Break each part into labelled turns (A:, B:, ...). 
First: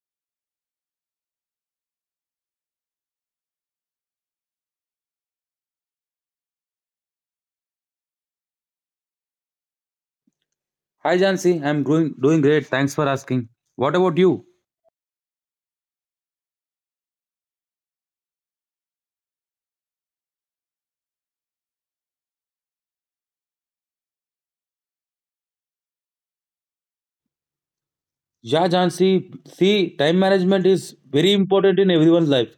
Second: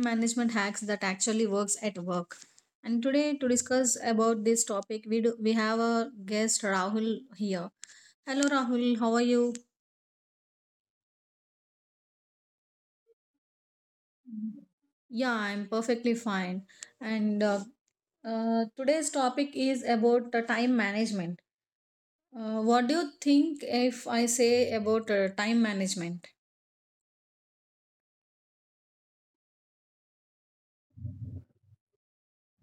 A: management hacks that actually works at work. And today to discuss about this topic, we have a guest Rahul here. Hello Rahul, how are you?
B: Hi Jansi, I'm doing great. Thanks for asking. What about you?
A: Yeah, I'm perfectly fine. And today's topic is about time management. What do you think if I say about time management?
B: Yeah, Jansi. See, time management is very important in everyone's life,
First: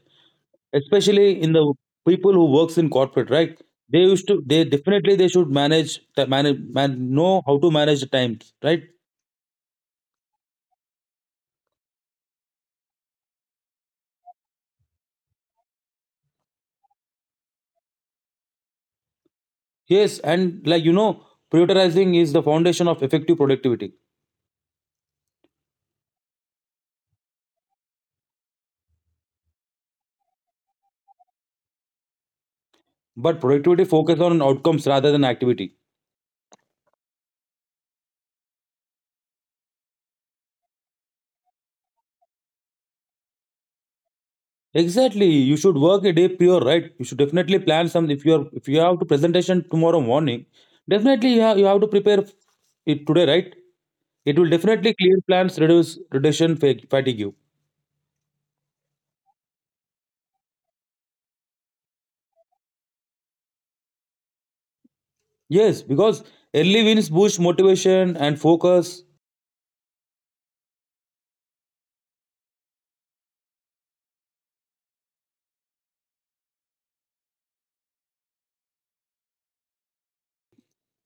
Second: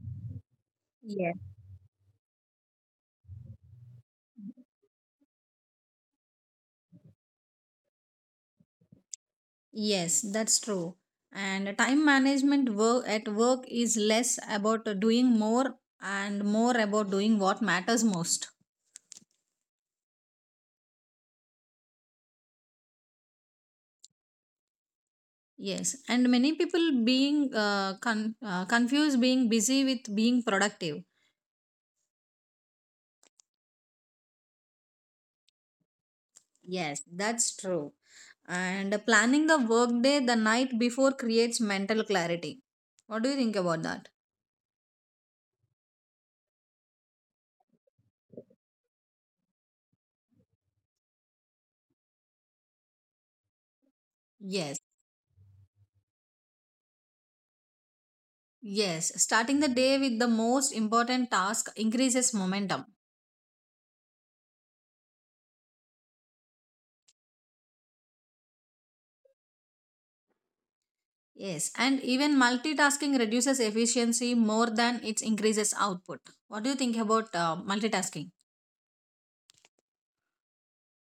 A: Yes.
B: especially in the people who works in corporate, right? They used to. They definitely they should know how to manage the times, right?
A: Yes, that's true. And time management work at work is less about doing more and more about doing what matters most.
B: Yes, and like you know, prioritizing is the foundation of effective productivity.
A: Yes, and many people being confused being busy with being productive.
B: But productivity focuses on outcomes rather than activity.
A: Yes, that's true. And planning the workday the night before creates mental clarity. What do you think about that?
B: Exactly. You should work a day prior, right? You should definitely plan some. If you have to presentation tomorrow morning, definitely you have to prepare it today, right? It will
A: Yes,
B: definitely clear plans, reduce fatigue.
A: yes. Starting the day with the most important task increases momentum.
B: Yes, because early wins boost motivation and focus.
A: Yes, and even multitasking reduces efficiency more than it increases output. What do you think about multitasking?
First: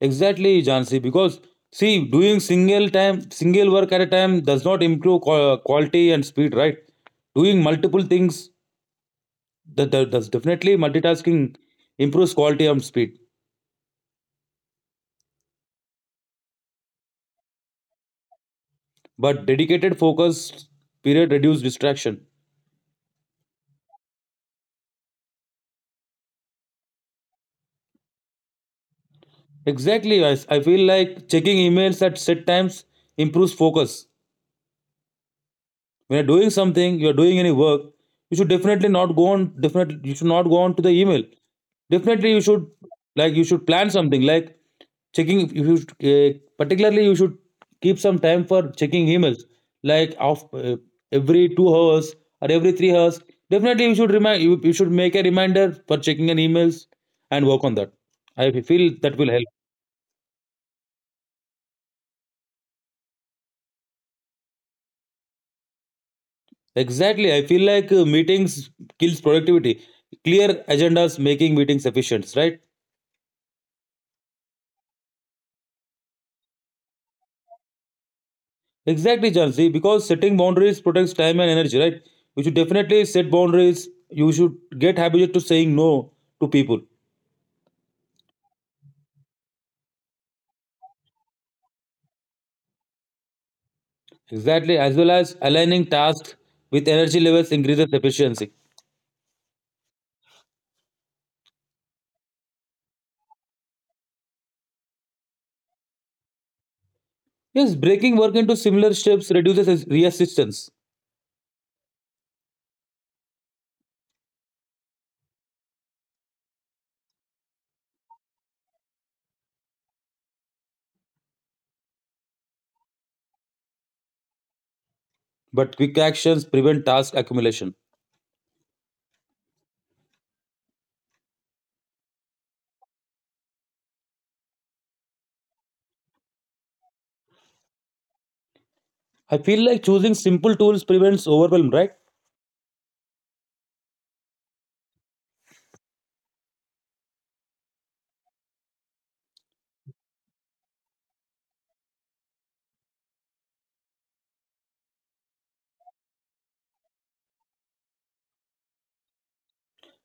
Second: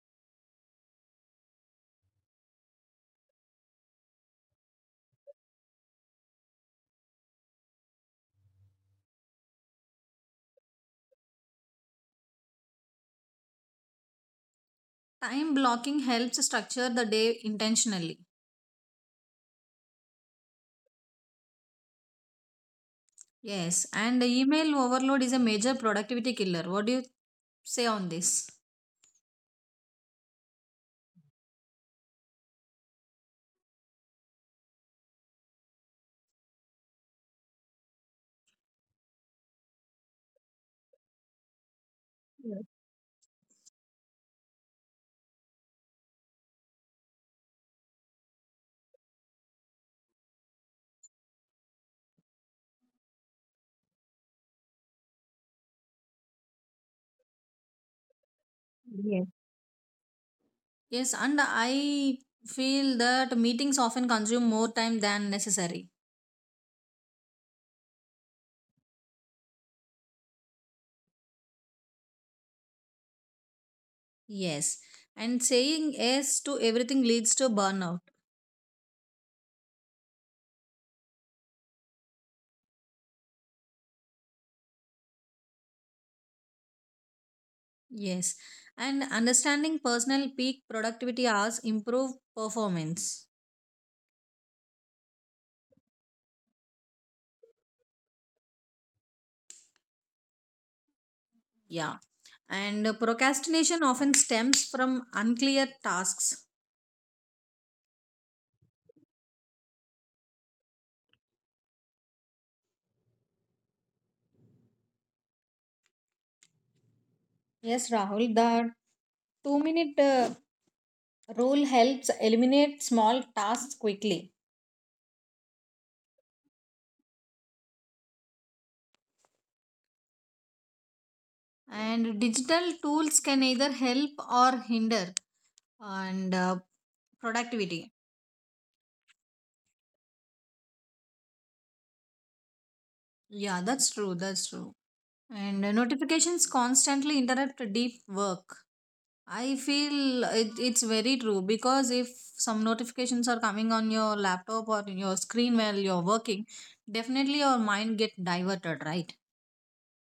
B: Exactly, Jansi. Because see, doing single time, single work at a time does not improve quality and speed, right? Doing multiple things that's definitely multitasking improves quality and speed.
A: Time blocking helps structure the day intentionally.
B: But dedicated focus period reduce distraction.
A: Yes, and email overload is a major productivity killer. What do you say on this?
B: Exactly, I feel like checking emails at set times improves focus. When you're doing something, you're doing any work, you should definitely not go on definitely you should not go on to the email. Definitely you should, like, you should plan something like checking, if you should, particularly you should keep some time for checking emails like of every 2 hours or every 3 hours. Definitely you should make a reminder for checking an emails and work on that. I feel that
A: Yes.
B: will help.
A: Yes, and I feel that meetings often consume more time than necessary.
B: Exactly. I feel like meetings kills productivity. Clear agendas making meetings efficient, right?
A: Yes, and saying yes to everything leads to burnout.
B: Exactly, Jansi, because setting boundaries protects time and energy, right? You should definitely set boundaries. You should get habituated to saying no to people.
A: Yes. And understanding personal peak productivity hours improve performance.
B: Exactly, as well as aligning tasks with energy levels increases efficiency.
A: Yeah. And procrastination often stems from unclear tasks.
B: Yes, breaking work into similar steps reduces resistance,
A: Yes, Rahul, the 2-minute rule helps eliminate small tasks quickly.
B: but quick actions prevent task accumulation.
A: And digital tools can either help or hinder and productivity.
B: I feel like choosing simple tools prevents overwhelm, right?
A: Yeah, that's true. That's true. And notifications constantly interrupt deep work. I feel it's very true, because if some notifications are coming on your laptop or in your screen while you're working, definitely your mind get diverted, right?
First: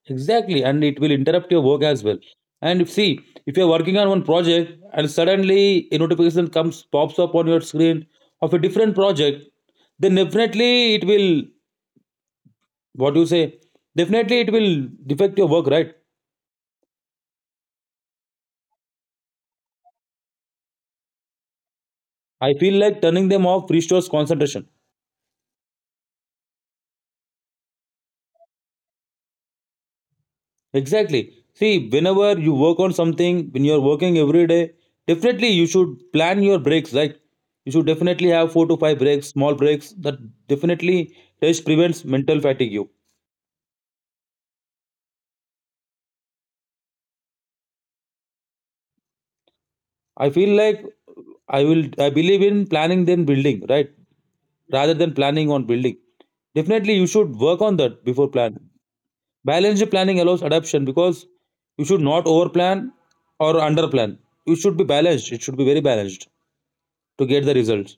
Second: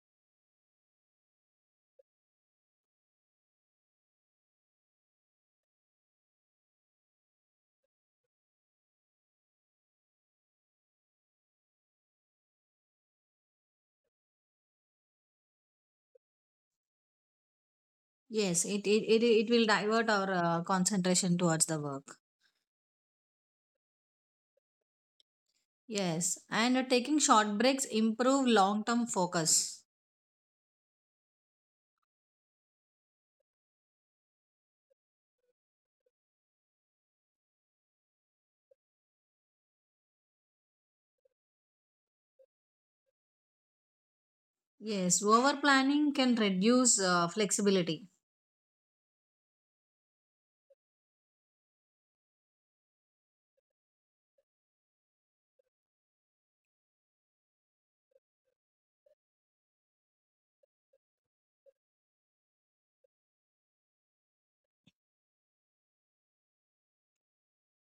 B: Exactly, and it will interrupt your work as well. And if see, if you're working on one project and suddenly a notification comes pops up on your screen of a different project, then definitely it will, what do you say? Definitely it will defect your work, right?
A: Yes, it will divert our concentration towards the work.
B: I feel like turning them off restores concentration.
A: Yes, and taking short breaks improve long term focus.
B: Exactly. See, whenever you work on something, when you're working every day, definitely you should plan your breaks, right? You should definitely have four to five breaks, small breaks. That definitely rest prevents mental fatigue.
A: Yes, over planning can reduce flexibility.
B: I feel like I believe in planning then building, right? Rather than planning on building. Definitely you should work on that before planning. Balanced planning allows adaptation because you should not over plan or under plan. You should be balanced. It should be very balanced to get the results.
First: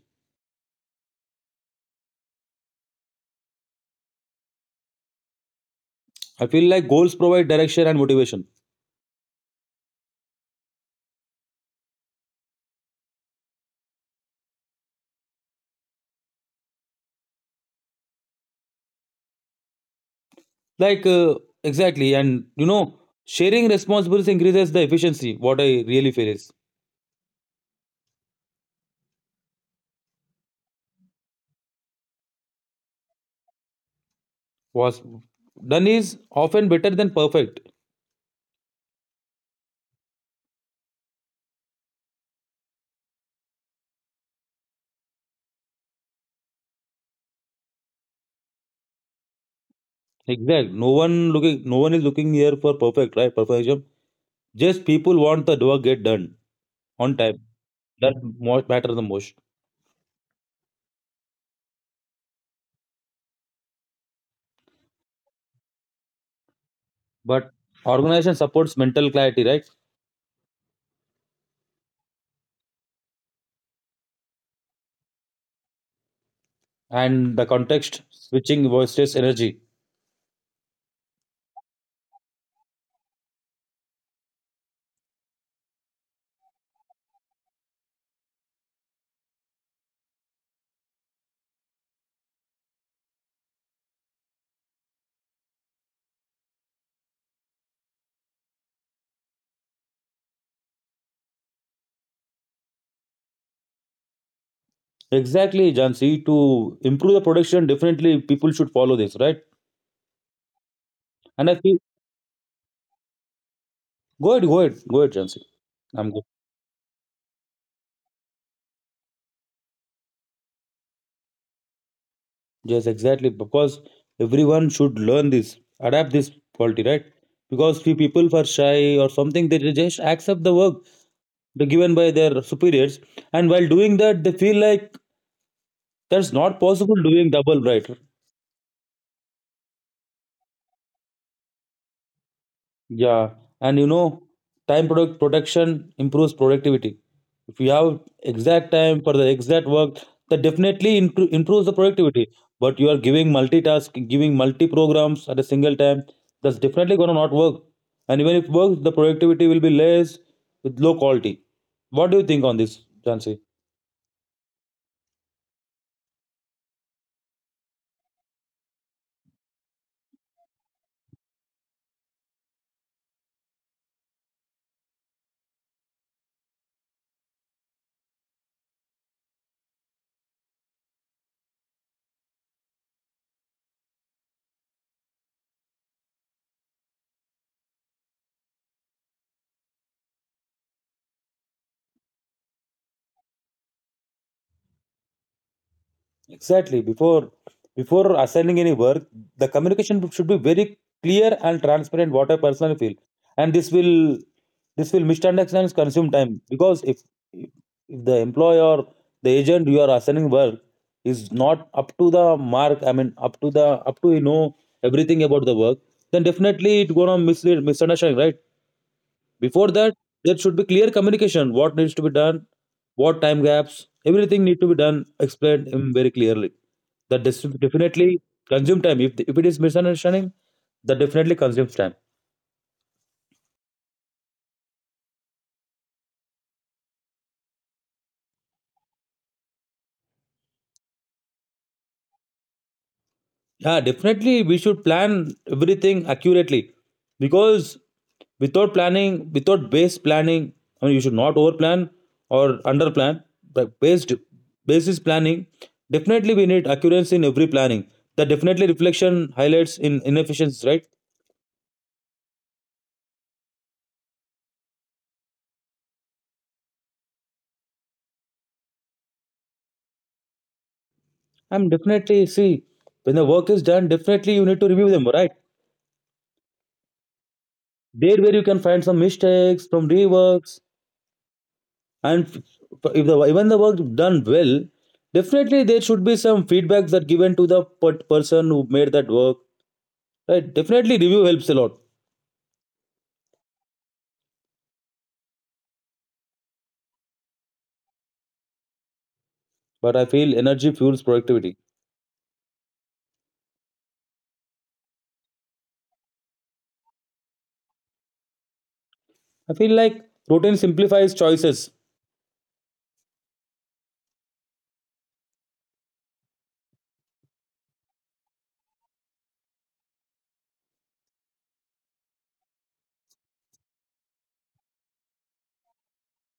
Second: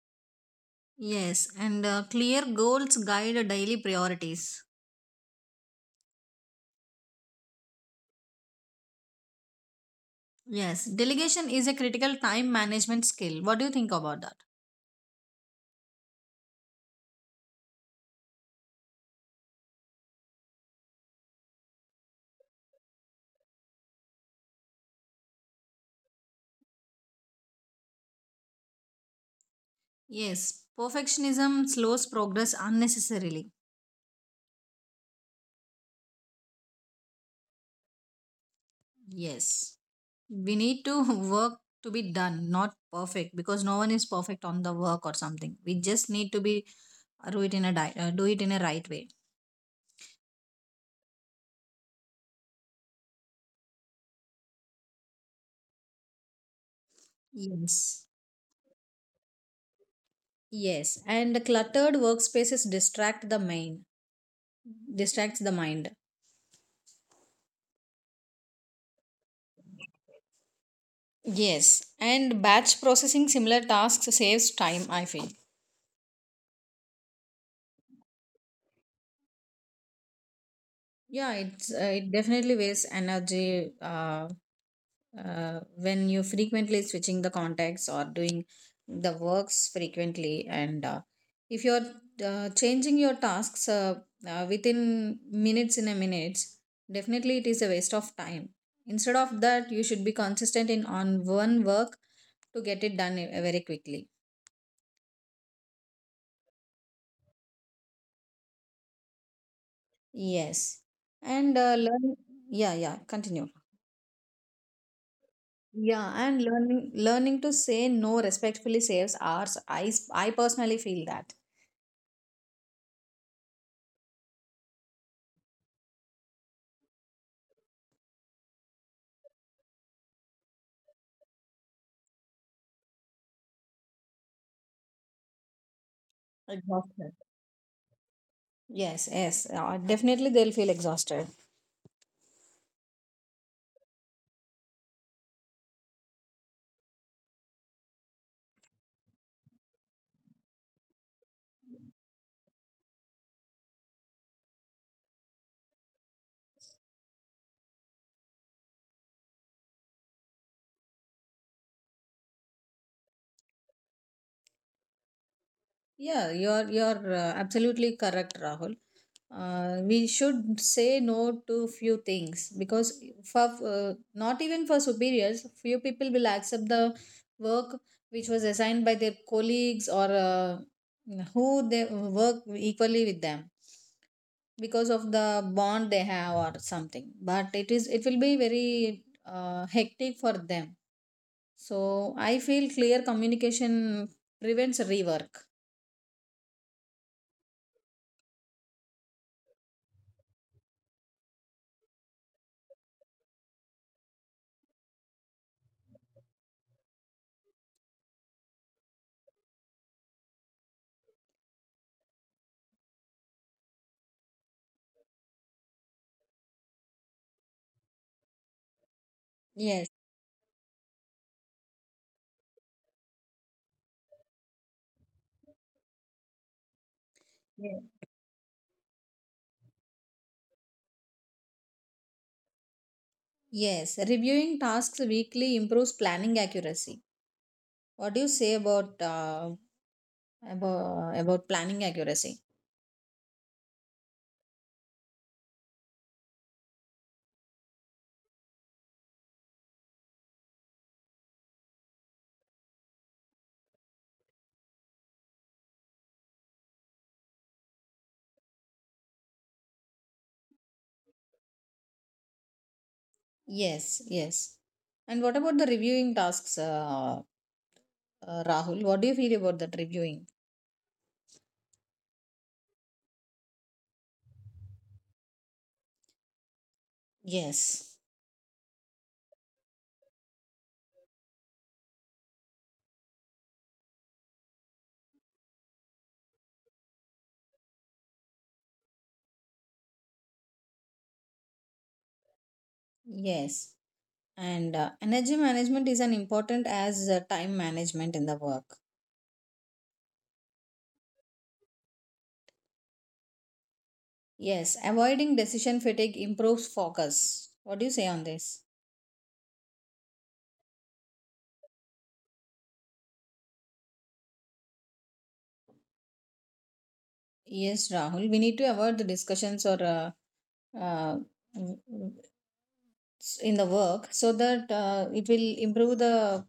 A: Yes, and clear goals guide daily priorities.
B: I feel like goals provide direction and motivation.
A: Yes, delegation is a critical time management skill. What do you think about that?
B: Like exactly, and you know, sharing responsibilities increases the efficiency. What I really feel is
A: Yes, perfectionism slows progress unnecessarily.
B: was done is often better than perfect.
A: Yes, we need to work to be done, not perfect, because no one is perfect on the work or something. We just need to be do it in a di- do it in a right way.
B: Exactly. No one is looking here for perfect, right? Perfection. Just people want the work get done on time.
A: Yes,
B: That most matter the most.
A: yes, and the cluttered workspaces distracts the mind.
B: But organization supports mental clarity, right?
A: Yes, and batch processing similar tasks saves time. I feel.
B: And the context switching versus energy.
A: Yeah, it definitely wastes energy when you frequently switching the contacts or doing the works frequently, and if you're changing your tasks within minutes definitely it is a waste of time. Instead of that, you should be consistent in on one work to get it done very quickly.
B: Exactly, Jansi. To improve the production, definitely people should follow this, right?
A: Yes, and
B: And I
A: uh,
B: feel
A: learn. Yeah, yeah. Continue.
B: go ahead, Jansi.
A: Yeah,
B: I'm,
A: and learning to say no respectfully saves hours. I personally feel that.
B: yes, exactly. Because everyone should learn this, adapt this quality, right? Because few people are shy or something, they just accept the work the given by their superiors, and while doing that, they feel like that's not possible
A: Exhausted.
B: doing double, right?
A: Yes, yes, definitely they'll feel exhausted.
B: Yeah, and you know, time product protection improves productivity. If you have exact time for the exact work, that definitely improves the productivity. But you are giving multitask, giving multi programs at a single time, that's definitely gonna not work. And even if it works, the productivity will be less with low quality. What do you think on this, Jansi?
A: Yeah, you're absolutely correct, Rahul. We should say no to few things because for not even for superiors, few people will accept the work which was assigned by their colleagues or who they work equally with them. Because of the bond they have or something, but it will be very hectic for them. So I feel clear communication prevents rework.
B: Exactly. Before assigning any work, the communication should be very clear and transparent. What I personally feel, and this will misunderstands consume time because if the employee or the agent you are assigning work is not up to the mark, I mean up to the up to you know everything about the work, then definitely it gonna mislead misunderstanding, right? Before
A: Yes.
B: that, there should be clear communication. What needs to be done, what time gaps, everything need to be done, explained very clearly. That
A: Yes.
B: definitely consume time. If it is misunderstanding, that definitely consumes time.
A: Yes, reviewing tasks weekly improves planning accuracy. What do you say about about planning accuracy?
B: Yeah, definitely we should plan everything accurately because without planning, without base planning, I mean you should not overplan or underplan, but based basis planning, definitely we need accuracy in every planning. That definitely reflection highlights in inefficiencies, right?
A: Yes, yes, and what about the reviewing tasks, Rahul? What do you feel about that reviewing?
B: I'm definitely see when the work is done, definitely you need to review them, right?
A: Yes.
B: There where you can find some mistakes, some reworks, and if the even the work done well, definitely there should be some feedback that given to the person who made that work. Right? Definitely review helps a lot.
A: Yes. And energy management is an important as time management in the work.
B: But I feel energy fuels productivity.
A: Yes, avoiding decision fatigue improves focus. What do you say on this?
B: I feel like routine simplifies choices.
A: Yes, Rahul, we need to avoid the discussions or uh, in the work so that it will improve the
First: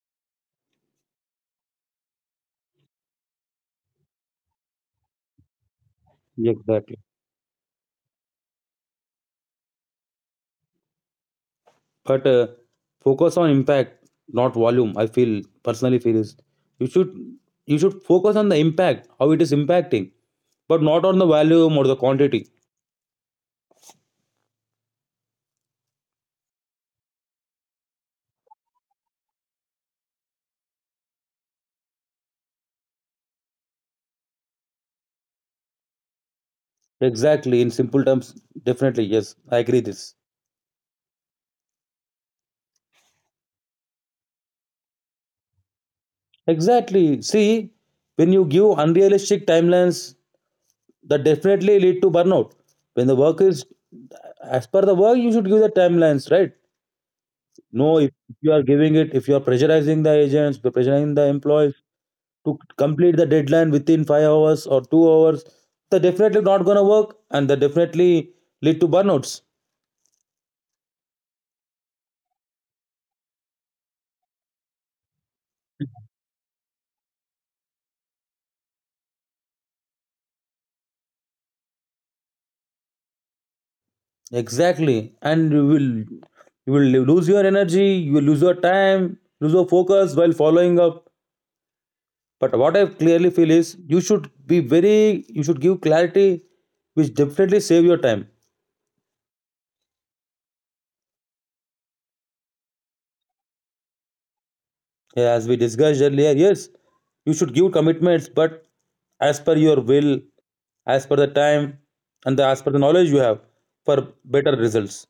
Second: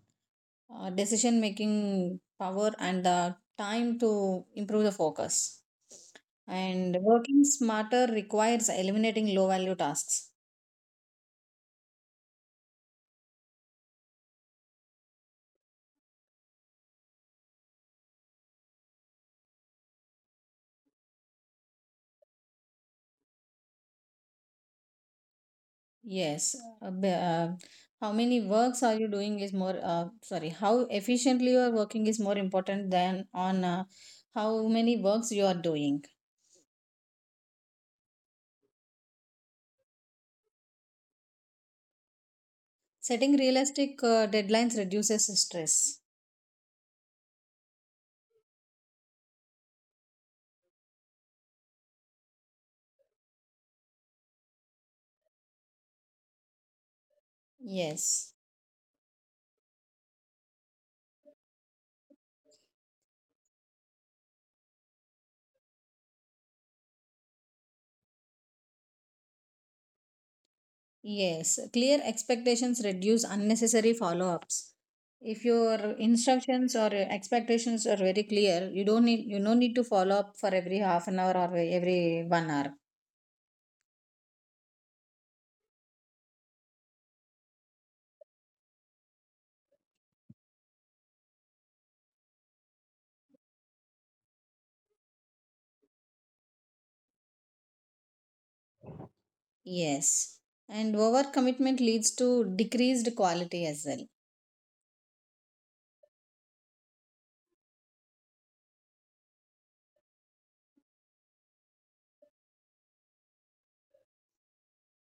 A: decision making power and the time to improve the focus. And
B: Exactly.
A: working smarter requires eliminating low value tasks.
B: But focus on impact, not volume. I feel personally feel is you should you should focus on the impact, how it is impacting, but not on the volume or the quantity.
A: Yes. How many works are you doing is more, sorry, how efficiently you are working is more important than on how many works you are doing.
B: Exactly. In simple terms, definitely yes, I agree this.
A: Setting realistic deadlines reduces stress.
B: Exactly. See, when you give unrealistic timelines, that definitely lead to burnout. When the work is as per the work, you should give the timelines, right? No, if
A: Yes.
B: if you are giving it, if you are pressurizing the agents, you're pressurizing the employees to complete the deadline within 5 hours or 2 hours, they're definitely not gonna work, and they definitely lead to burnouts.
A: Yes. Clear expectations reduce unnecessary follow ups. If your instructions or expectations are very clear, you don't need to follow up for every half an hour or every 1 hour.
B: Exactly, and you will lose your energy, you will lose your time, lose your focus while following up. But what I clearly feel is you should give clarity, which definitely save your time.
A: Yes. And overcommitment leads to decreased quality as well.
B: Yeah, as we discussed earlier, yes, you should give commitments, but as per your will, as per the time, and as per the knowledge you have for better results.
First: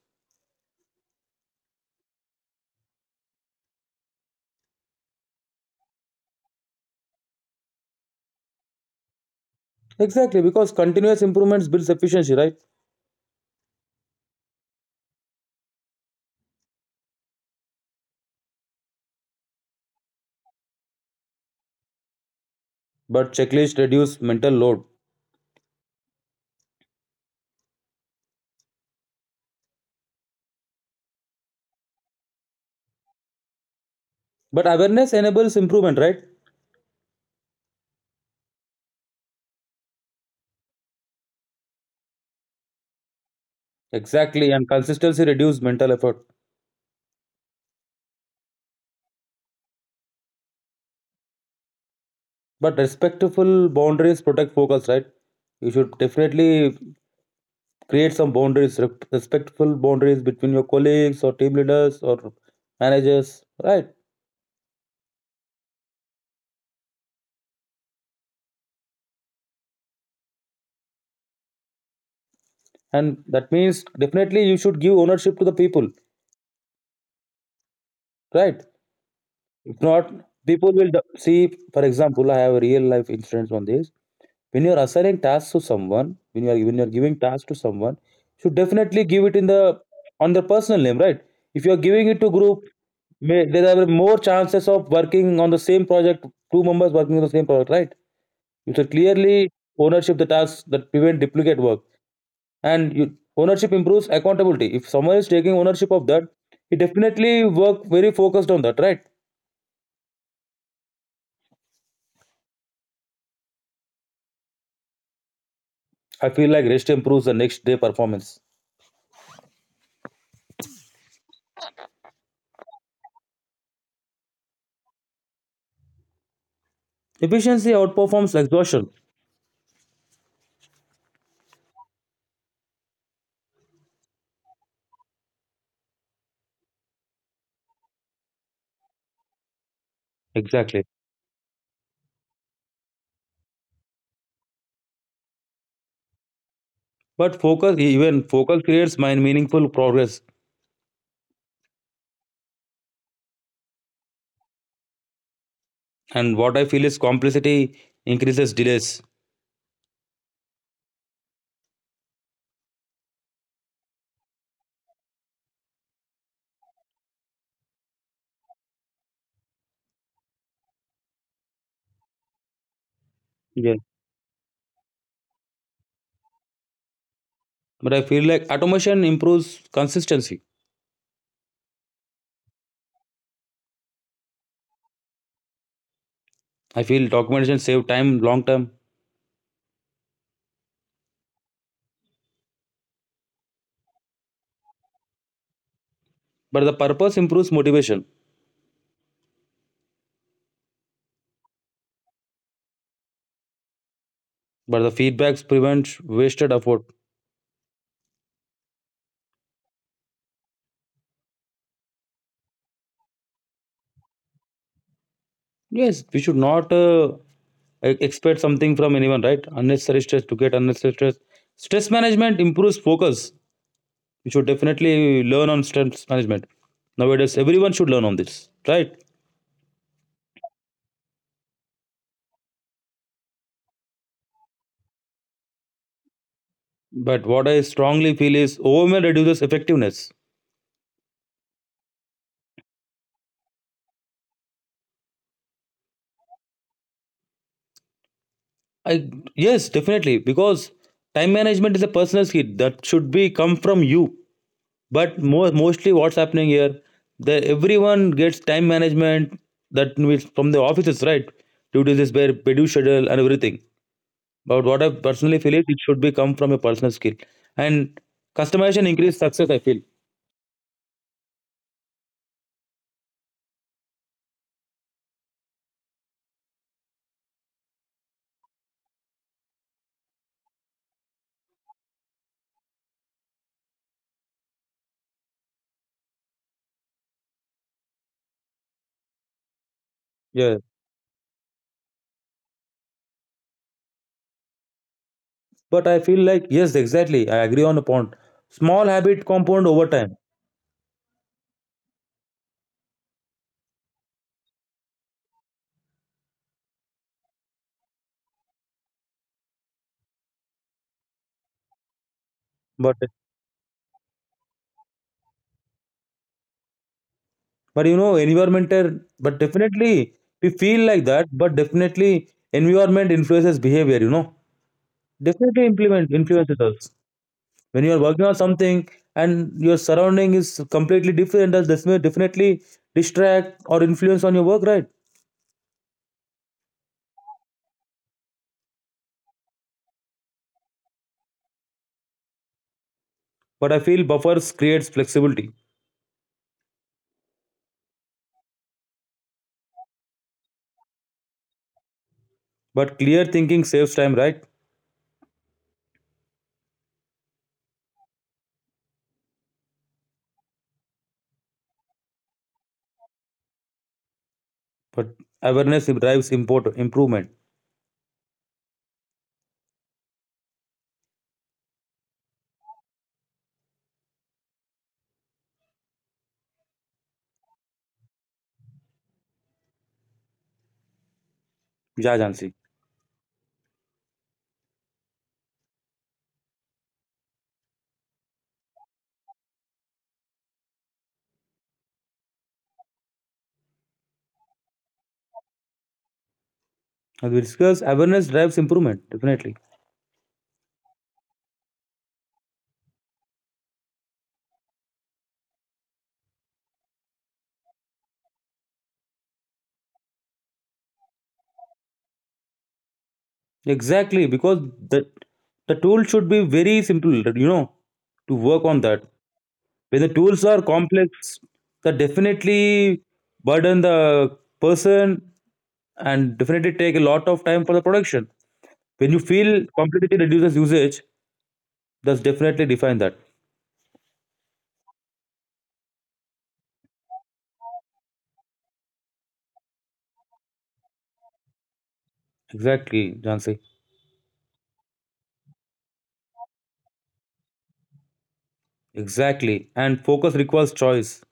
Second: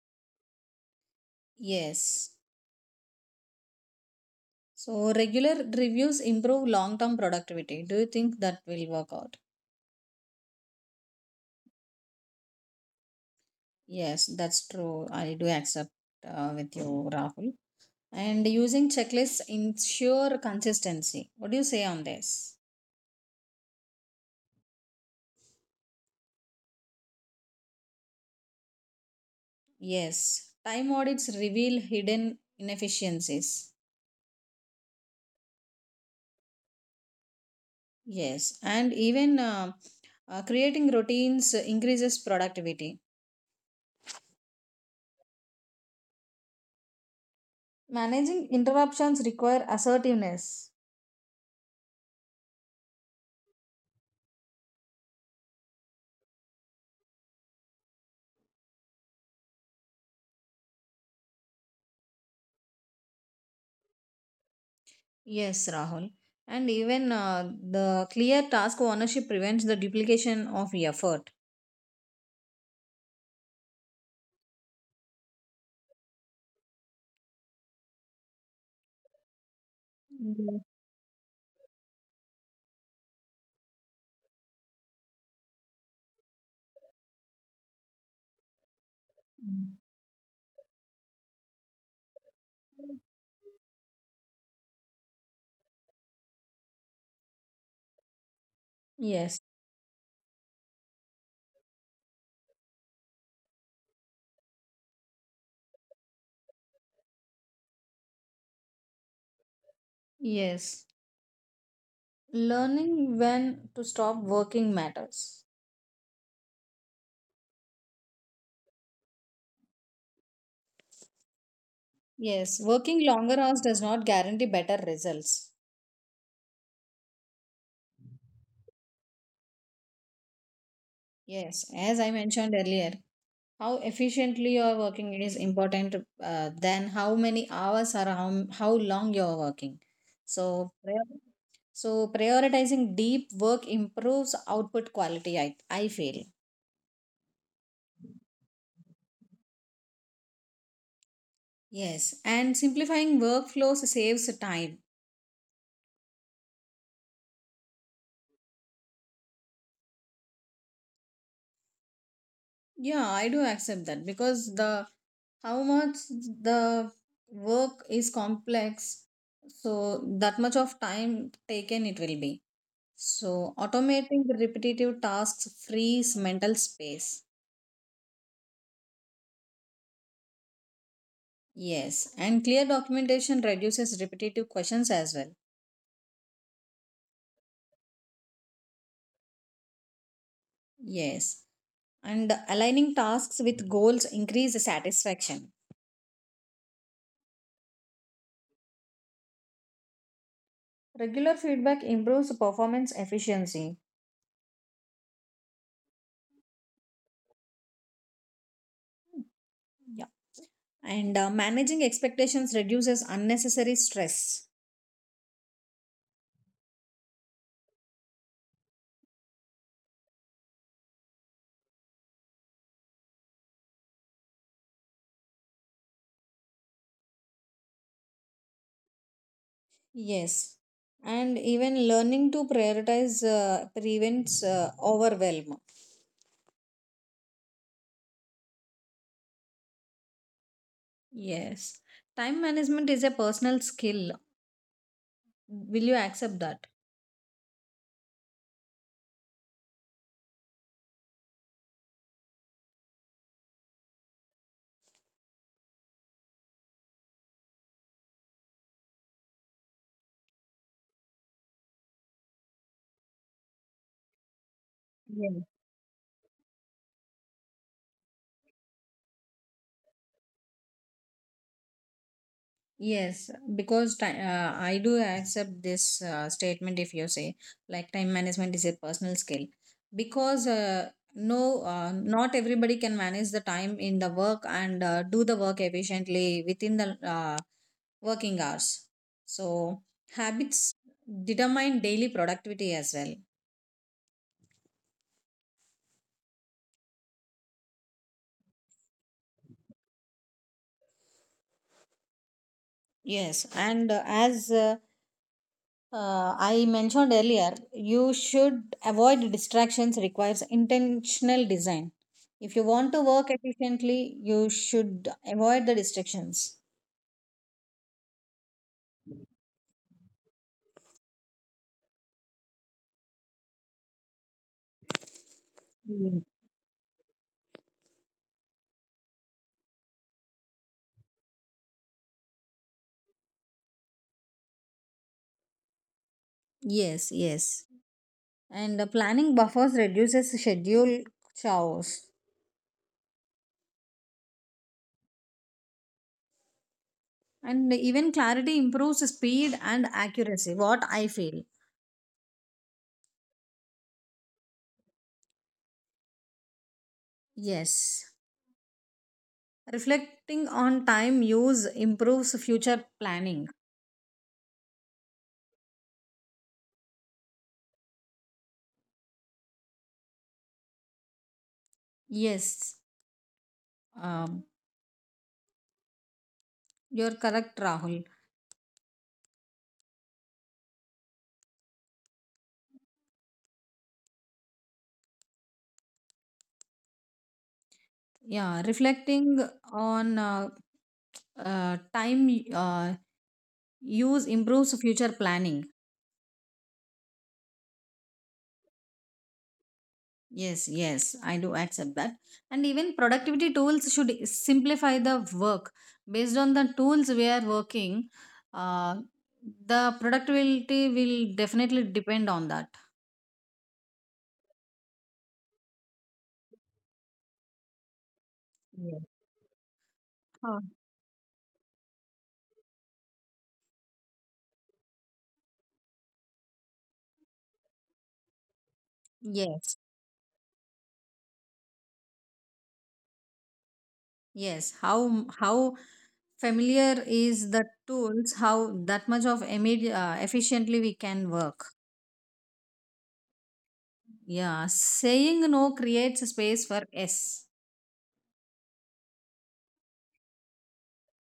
A: Yes. So regular reviews improve long term productivity. Do you think that will work out?
B: Exactly, because continuous improvements builds efficiency, right?
A: Yes, that's true. I do accept with you, Rahul. And using checklists ensure consistency. What do you say on this?
B: But checklist reduce mental load.
A: Yes. Time audits reveal hidden inefficiencies.
B: But awareness enables improvement, right?
A: Yes. And even creating routines increases productivity.
B: Exactly, and consistency reduce mental effort.
A: Managing interruptions require assertiveness.
B: But respectful boundaries protect focus, right? You should definitely create some boundaries, respectful boundaries between your colleagues or team leaders or managers, right?
A: Yes, Rahul. And even the clear task ownership prevents the duplication of effort.
B: And that means definitely you should give ownership to the people, right? If not,
A: Mhm.
B: people will see, for example, I have a real life instance on this. When you are assigning tasks to someone, when you are giving tasks to someone, you should definitely give it in the on their personal name, right? If you are giving it to group, may, there are more chances of working on the same project, two members working on the same project, right? You should
A: Yes.
B: clearly ownership the tasks that prevent duplicate work, and you, ownership improves accountability. If someone is taking ownership of that, he definitely work very focused on that, right?
A: Yes. Learning when to stop working matters.
B: I feel like rest improves the next day performance.
A: Yes. Working longer hours does not guarantee better results.
B: Efficiency outperforms exhaustion.
A: Yes. As I mentioned earlier, how efficiently you are working is important than how many hours or how long you are working. So
B: Exactly.
A: prioritizing deep work improves output quality, I feel.
B: But even focus creates mind meaningful progress.
A: Yes, and simplifying workflows saves time.
B: And what I feel is complexity increases delays.
A: Yeah, I do accept that because the how much the work is complex, so that much of time taken it will be. So,
B: Yeah.
A: automating the repetitive tasks frees mental space.
B: But I feel like automation improves consistency.
A: Yes. And clear documentation reduces repetitive questions as well.
B: I feel documentation save time long term.
A: Yes. And aligning tasks with goals increase the satisfaction.
B: But the purpose improves motivation.
A: Regular feedback improves performance efficiency.
B: But the feedbacks prevent wasted effort.
A: Yeah. And managing expectations reduces unnecessary stress.
B: Yes, we should not expect something from anyone, right? Unnecessary stress to get unnecessary stress. Stress management improves focus. You should definitely learn on stress management. Nowadays, everyone should learn on this, right?
A: Yes. And even learning to prioritize prevents overwhelm.
B: But what I strongly feel is overwhelm reduces effectiveness.
A: Yes. Time management is a personal skill. Will you accept that?
B: I, yes, definitely because time management is a personal skill that should be come from you. But more mostly, what's happening here? The everyone gets time management that means from the offices, right? Due to this bare reduced schedule and everything. But what I
A: Yes.
B: personally feel is it should be come from a personal skill and customization increase success. I feel.
A: Yes, because I do accept this statement if you say like time management is a personal skill, because no, not everybody can manage the time in the work and do the work efficiently within the working hours. So
B: Yeah.
A: habits determine daily productivity as well.
B: But I feel like yes, exactly. I agree on a point. Small habit compound over time.
A: Yes, and as I mentioned earlier, you should avoid distractions requires intentional design. If you want
B: But
A: to work efficiently, you should avoid the distractions.
B: but you know, environmental. But definitely, we feel like that. But definitely, environment influences behavior. You know, definitely implement
A: Mm.
B: influences us when you are working on something and your surrounding is completely different. Does this may definitely distract or influence on your work, right?
A: Yes, yes. And planning buffers reduces schedule chaos.
B: But I feel buffers creates flexibility.
A: And even clarity improves speed and accuracy, what I feel.
B: But clear thinking saves time, right?
A: Yes. Reflecting on time use improves future planning.
B: But awareness drives import improvement.
A: Yes. Um, you're correct, Rahul.
B: Yeah, Jansi.
A: Yeah, reflecting on time use improves future planning.
B: As we discussed, awareness drives improvement, definitely.
A: Yes, yes, I do accept that. And even productivity tools should simplify the work. Based on the tools we are working, uh, the productivity will definitely depend on that.
B: Exactly, because the, the tool should be very simple, you know, to work on
A: Yes.
B: that. When the tools
A: Huh.
B: are complex, that definitely burden the person and definitely take a lot of time for the production. When you feel
A: Yes,
B: complexity reduces usage, that's definitely define that.
A: yes. How familiar is the tools? How that much of immediate efficiently we can work?
B: Exactly, Jansi.
A: Yeah, saying no creates a space for yes.
B: Exactly. And focus requires choice.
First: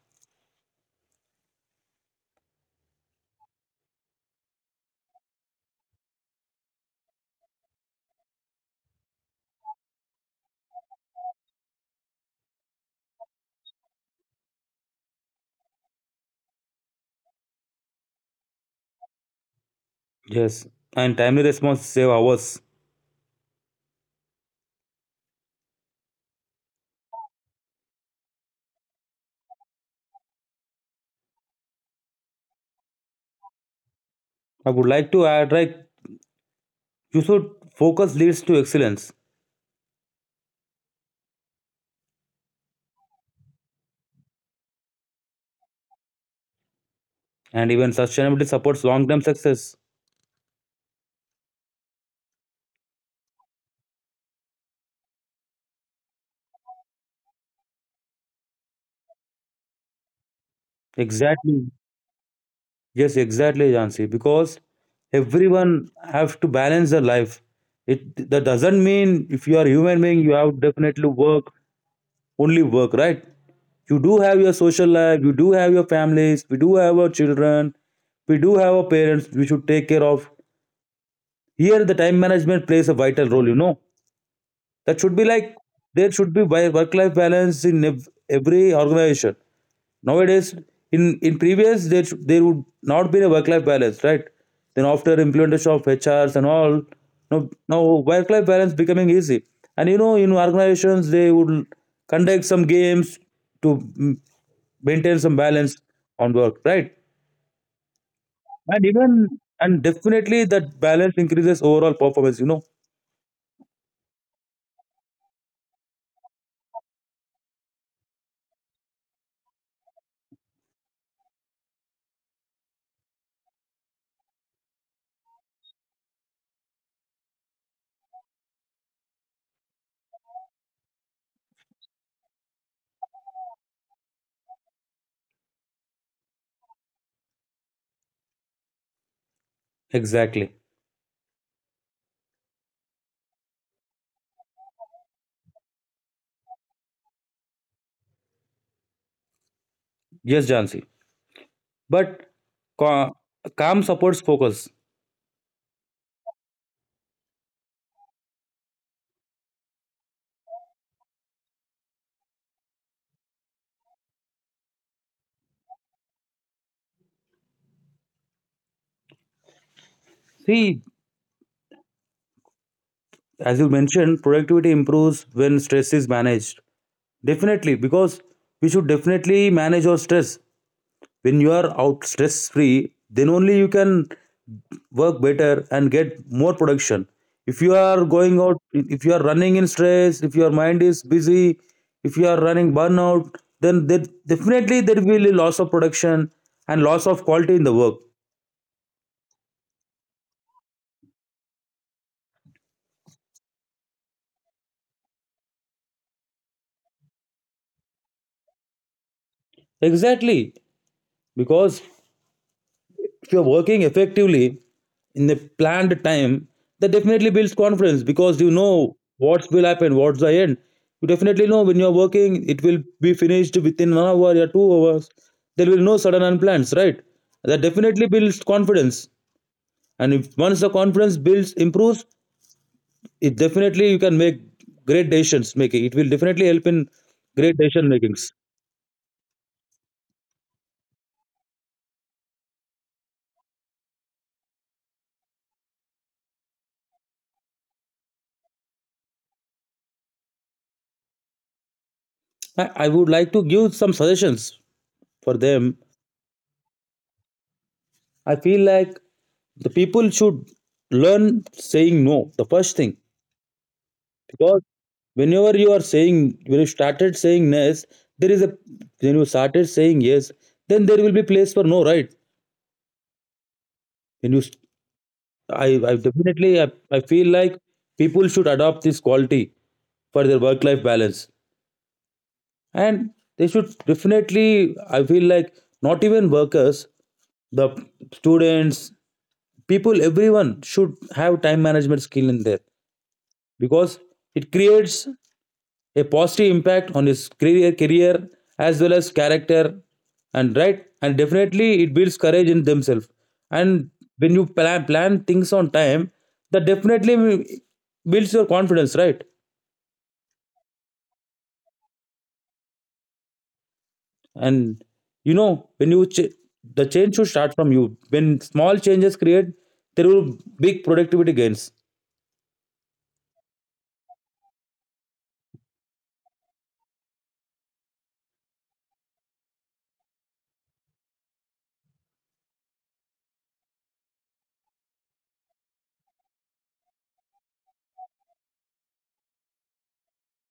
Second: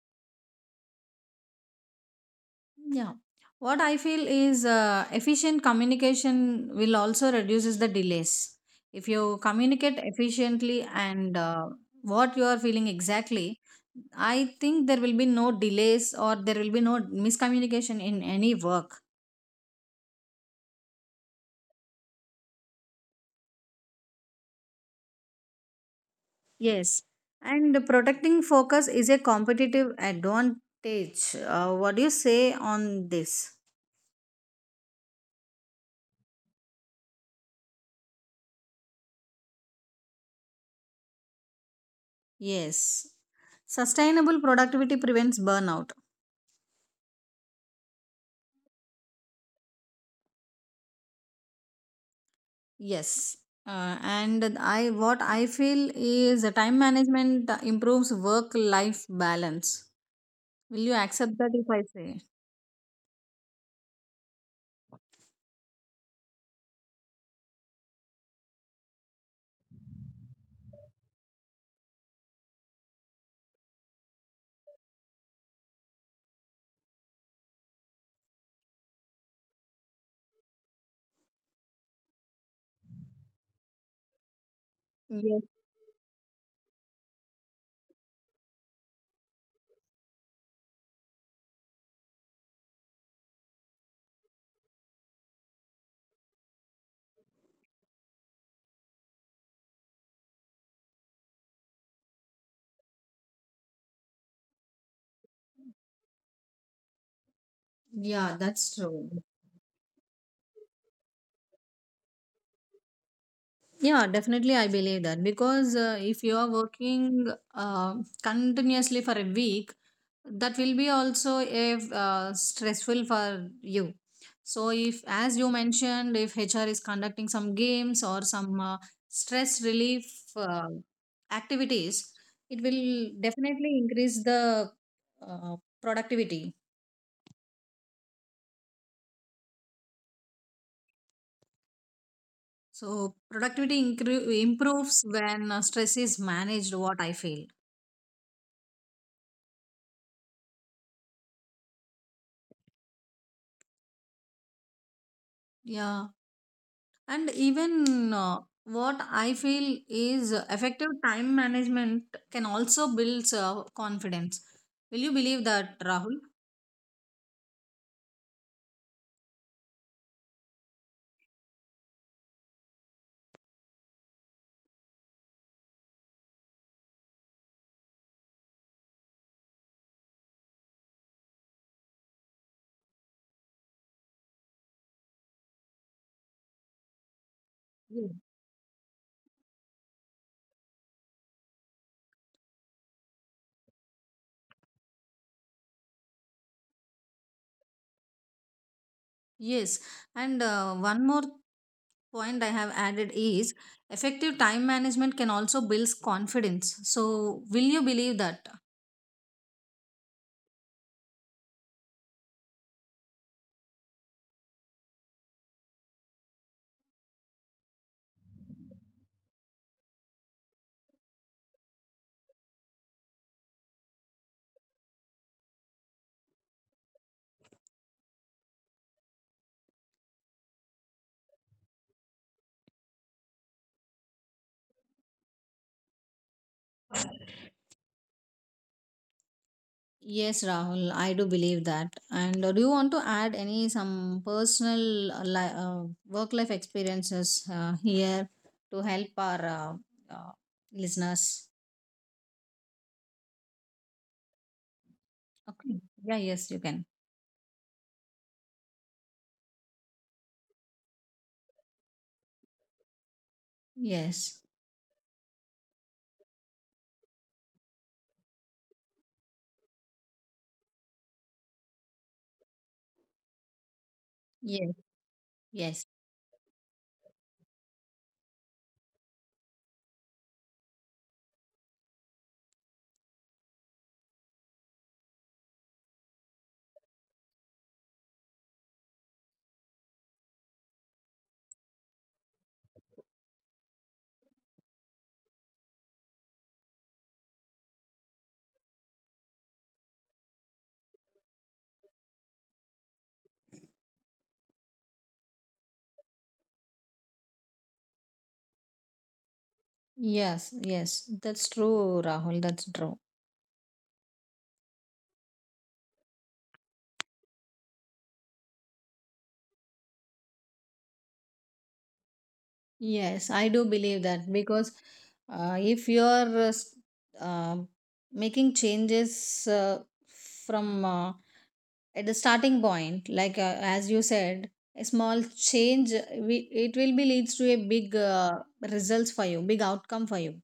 A: Yeah. What I feel is efficient communication will also reduces the delays. If you communicate efficiently and what you are feeling exactly, I think there will be no delays or there will be no miscommunication in any work.
B: Yes. And timely response save hours.
A: Yes. And protecting focus is a competitive advantage. What do you say on this?
B: I would like to add like you should focus leads to excellence,
A: Yes. Sustainable productivity prevents burnout.
B: and even sustainability supports long term success.
A: Yes. And I What I feel is the time management improves work life balance. Will you accept that if
B: Exactly.
A: I say?
B: Yes, exactly, Jansi. Because everyone have to balance their life. It that doesn't mean if you are a human being, you have definitely work, only work, right? You do have your social life, you do have your families, we do have our children, we do have our parents we should take care of. Here the time management plays a vital role, you know. That should be
A: Yes.
B: like there should be work life balance in every organization. Nowadays, in previous there should, there would not be a work life balance, right? Then after implementation of HRs and all, now work life balance becoming easy. And you know, in organizations they would conduct some games to maintain some balance on work, right?
A: Yeah, that's
B: And
A: true.
B: even and definitely that balance increases overall performance. You know
A: Yeah, definitely, I believe that because if you are working uh, continuously for a week, that will be also a stressful for you. So, if as you mentioned, if HR is conducting some games or some stress relief uh, activities, it will definitely increase the uh, productivity.
B: exactly.
A: So, productivity improves when stress is managed. What I feel.
B: Yes, Jansi. But ca- calm supports focus.
A: Yeah. And even what I feel is effective time management can also build confidence. Will you believe that, Rahul?
B: See, as you mentioned, productivity improves when stress is managed. Definitely, because we should definitely manage our stress. When you are out stress free, then only you can work better and get more production. If you are
A: Yes.
B: going out, if you are running in stress, if your mind is busy, if you are running burnout, then there, definitely there will be loss of production and loss of quality in the work.
A: Yes. And one more point I have added is effective time management can also build confidence. So, will you believe that?
B: Exactly. Because if you're working effectively in the planned time, that definitely builds confidence because you know what will happen, what's the end. You definitely know when you're working it will be finished within 1 hour or 2 hours. There will be no sudden unplans, right? That definitely builds confidence, and if once the confidence builds improves, it definitely you can make great decisions making. It will definitely help in great decision makings.
A: Yes, Rahul, I do believe that. And do you want to add any some personal work life experiences here to help our uh, listeners?
B: I would like to give some suggestions for them.
A: Okay. Yeah, yes, you can.
B: I feel like the people should learn saying no, the first thing.
A: Yes,
B: Because whenever you are saying, when you started saying yes, there is a, when you started saying yes, then there will be place for no, right? When you,
A: yes,
B: I
A: yes,
B: I definitely, I feel like people should adopt this quality for their work life balance. And they should definitely, I feel like, not even workers, the students, people, everyone should have time management skill in there. Because it creates a positive impact on his career as well as character and right, and definitely it builds courage in themselves. And when you plan things on time, that definitely builds your confidence, right?
A: yes, yes. That's true, Rahul. That's true.
B: And you know, when you the change should start from you. When small changes create, there will big productivity gains.
A: Yes, I do believe that because if uh, making changes from at the starting point, like as you said, a small change it will be leads to a big results for you, big outcome for you.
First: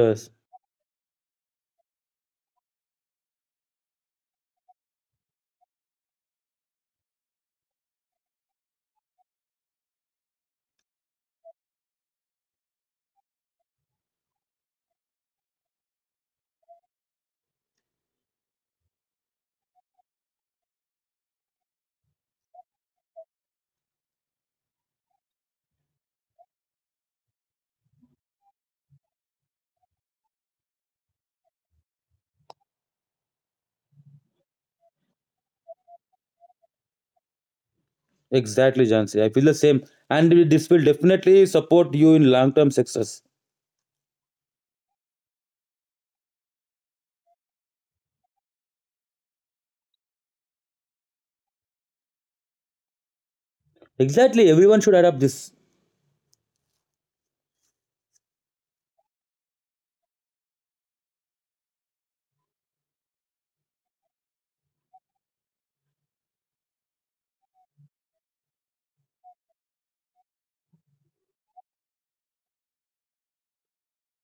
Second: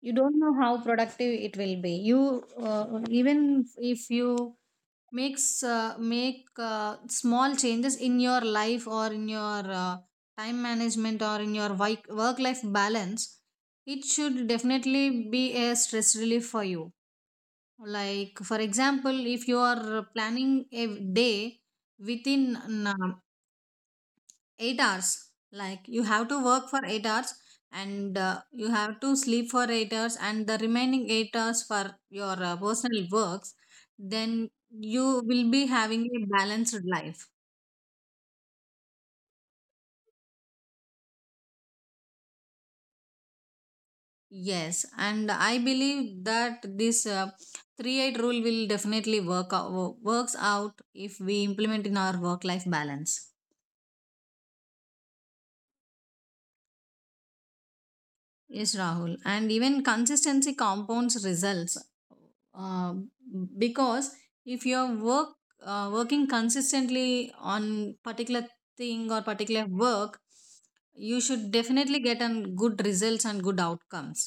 A: You don't know how productive it will be. You Even if you make uh, small changes in your life or in your time management or in your work life balance, it should definitely be a stress relief for you. Like for example, if you are planning a day within um, 8 hours, like you have to work for 8 hours, and you have to sleep for 8 hours and the remaining 8 hours for your personal works, then you will be having a balanced life.
B: exactly, Jansi, I feel the same. And this will definitely support you in long term success.
A: Yes, and I believe that this 3 8 rule will definitely works out if we implement in our work life balance.
B: Exactly, everyone should adopt this.
A: Yes, Rahul. And even consistency compounds results. Uh, because if you're working consistently on particular thing or particular work, you should definitely get an good results and good outcomes.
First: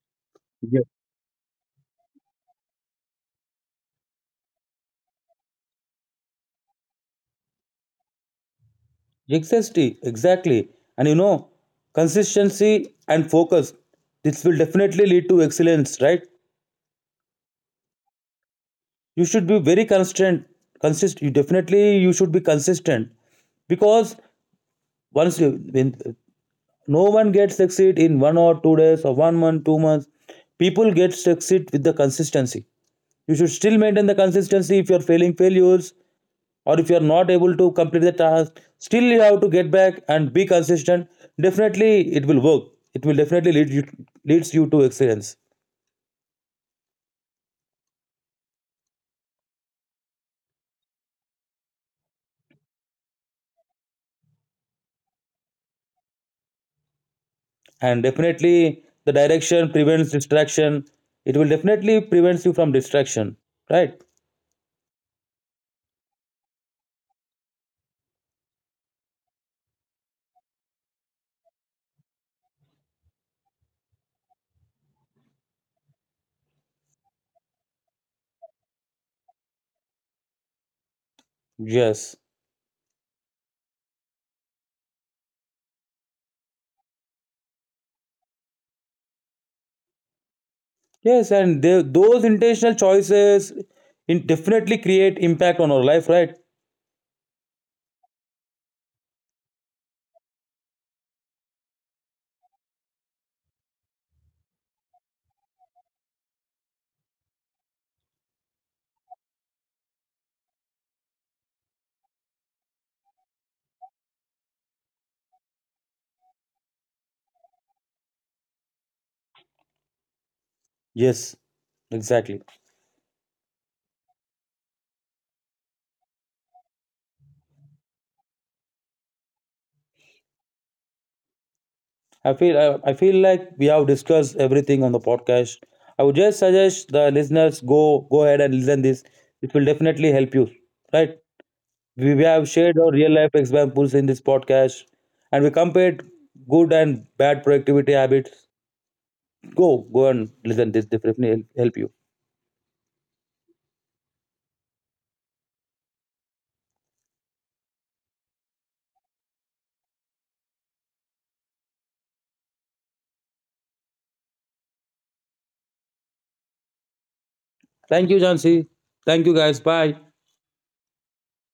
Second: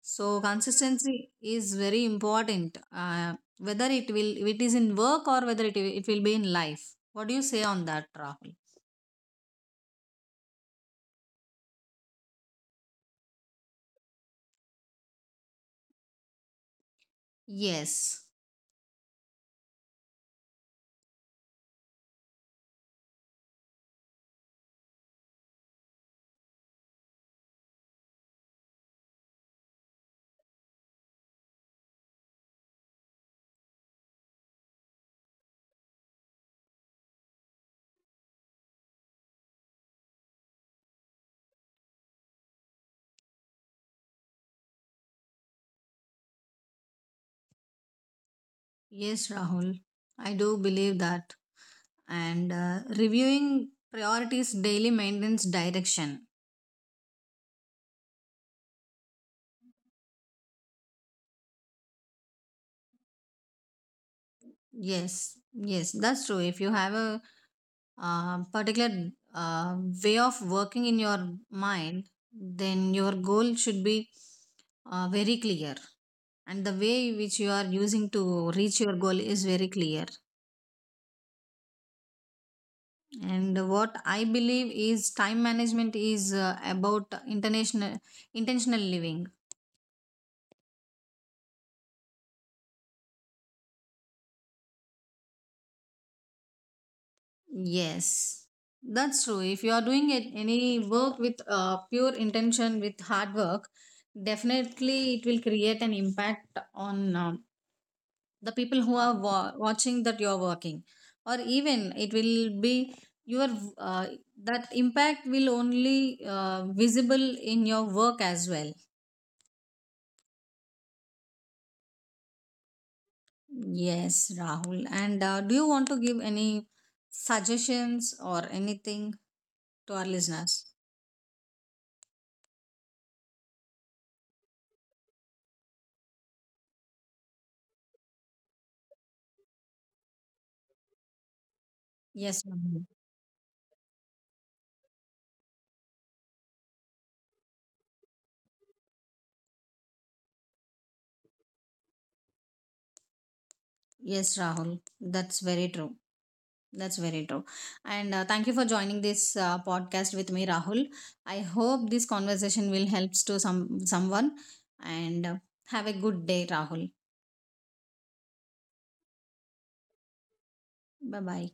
A: So
B: Yes.
A: consistency is very important. Whether it is in work or whether it will be in life. What do you say on that, Rahul?
B: Exactly, exactly. And you know, consistency and focus. This will definitely lead to excellence, right?
A: Yes.
B: You should be very constant. Consist. You definitely you should be consistent, because once you when no one gets succeed in 1 or 2 days or 1 month 2 months. People get succeed with the consistency. You should still maintain the consistency if you are failing failures, or if you are not able to complete the task, still you have to get back and be consistent. Definitely it will work, it will definitely lead you, leads you to excellence.
A: Yes, Rahul, I do believe that. And reviewing priorities daily maintenance direction.
B: And definitely the direction prevents distraction. It will definitely prevents you from distraction, right?
A: Yes, yes, that's true. If you have a particular uh, way of working in your mind, then your goal should be very clear. And the way which you are using to reach your goal is very clear.
B: Yes.
A: And what I believe is time management is about international intentional living.
B: Yes, and they, those intentional choices in definitely create impact on our life, right?
A: Yes, that's true. If you are doing it, any work with pure intention, with hard work, definitely it will create an impact on the people who are watching that you are working, or even it will be your, uh, that impact will only visible in your work as well.
B: Yes, exactly.
A: Yes, Rahul. And do you want to give any suggestions or anything to our listeners?
B: I feel I feel like we have discussed everything on the podcast. I would just suggest the listeners go ahead and listen this. It will definitely help you, right? We
A: Yes,
B: have shared
A: Rahul.
B: our real life examples in this podcast, and we compared good and bad productivity habits. Go and listen. This definitely help you.
A: Yes, Rahul, that's very true. That's very true. And thank you for joining this podcast with me, Rahul. I hope this conversation will help to someone. And have a good day, Rahul.
B: Thank you, Jansi. Thank you, guys. Bye.
A: Bye bye.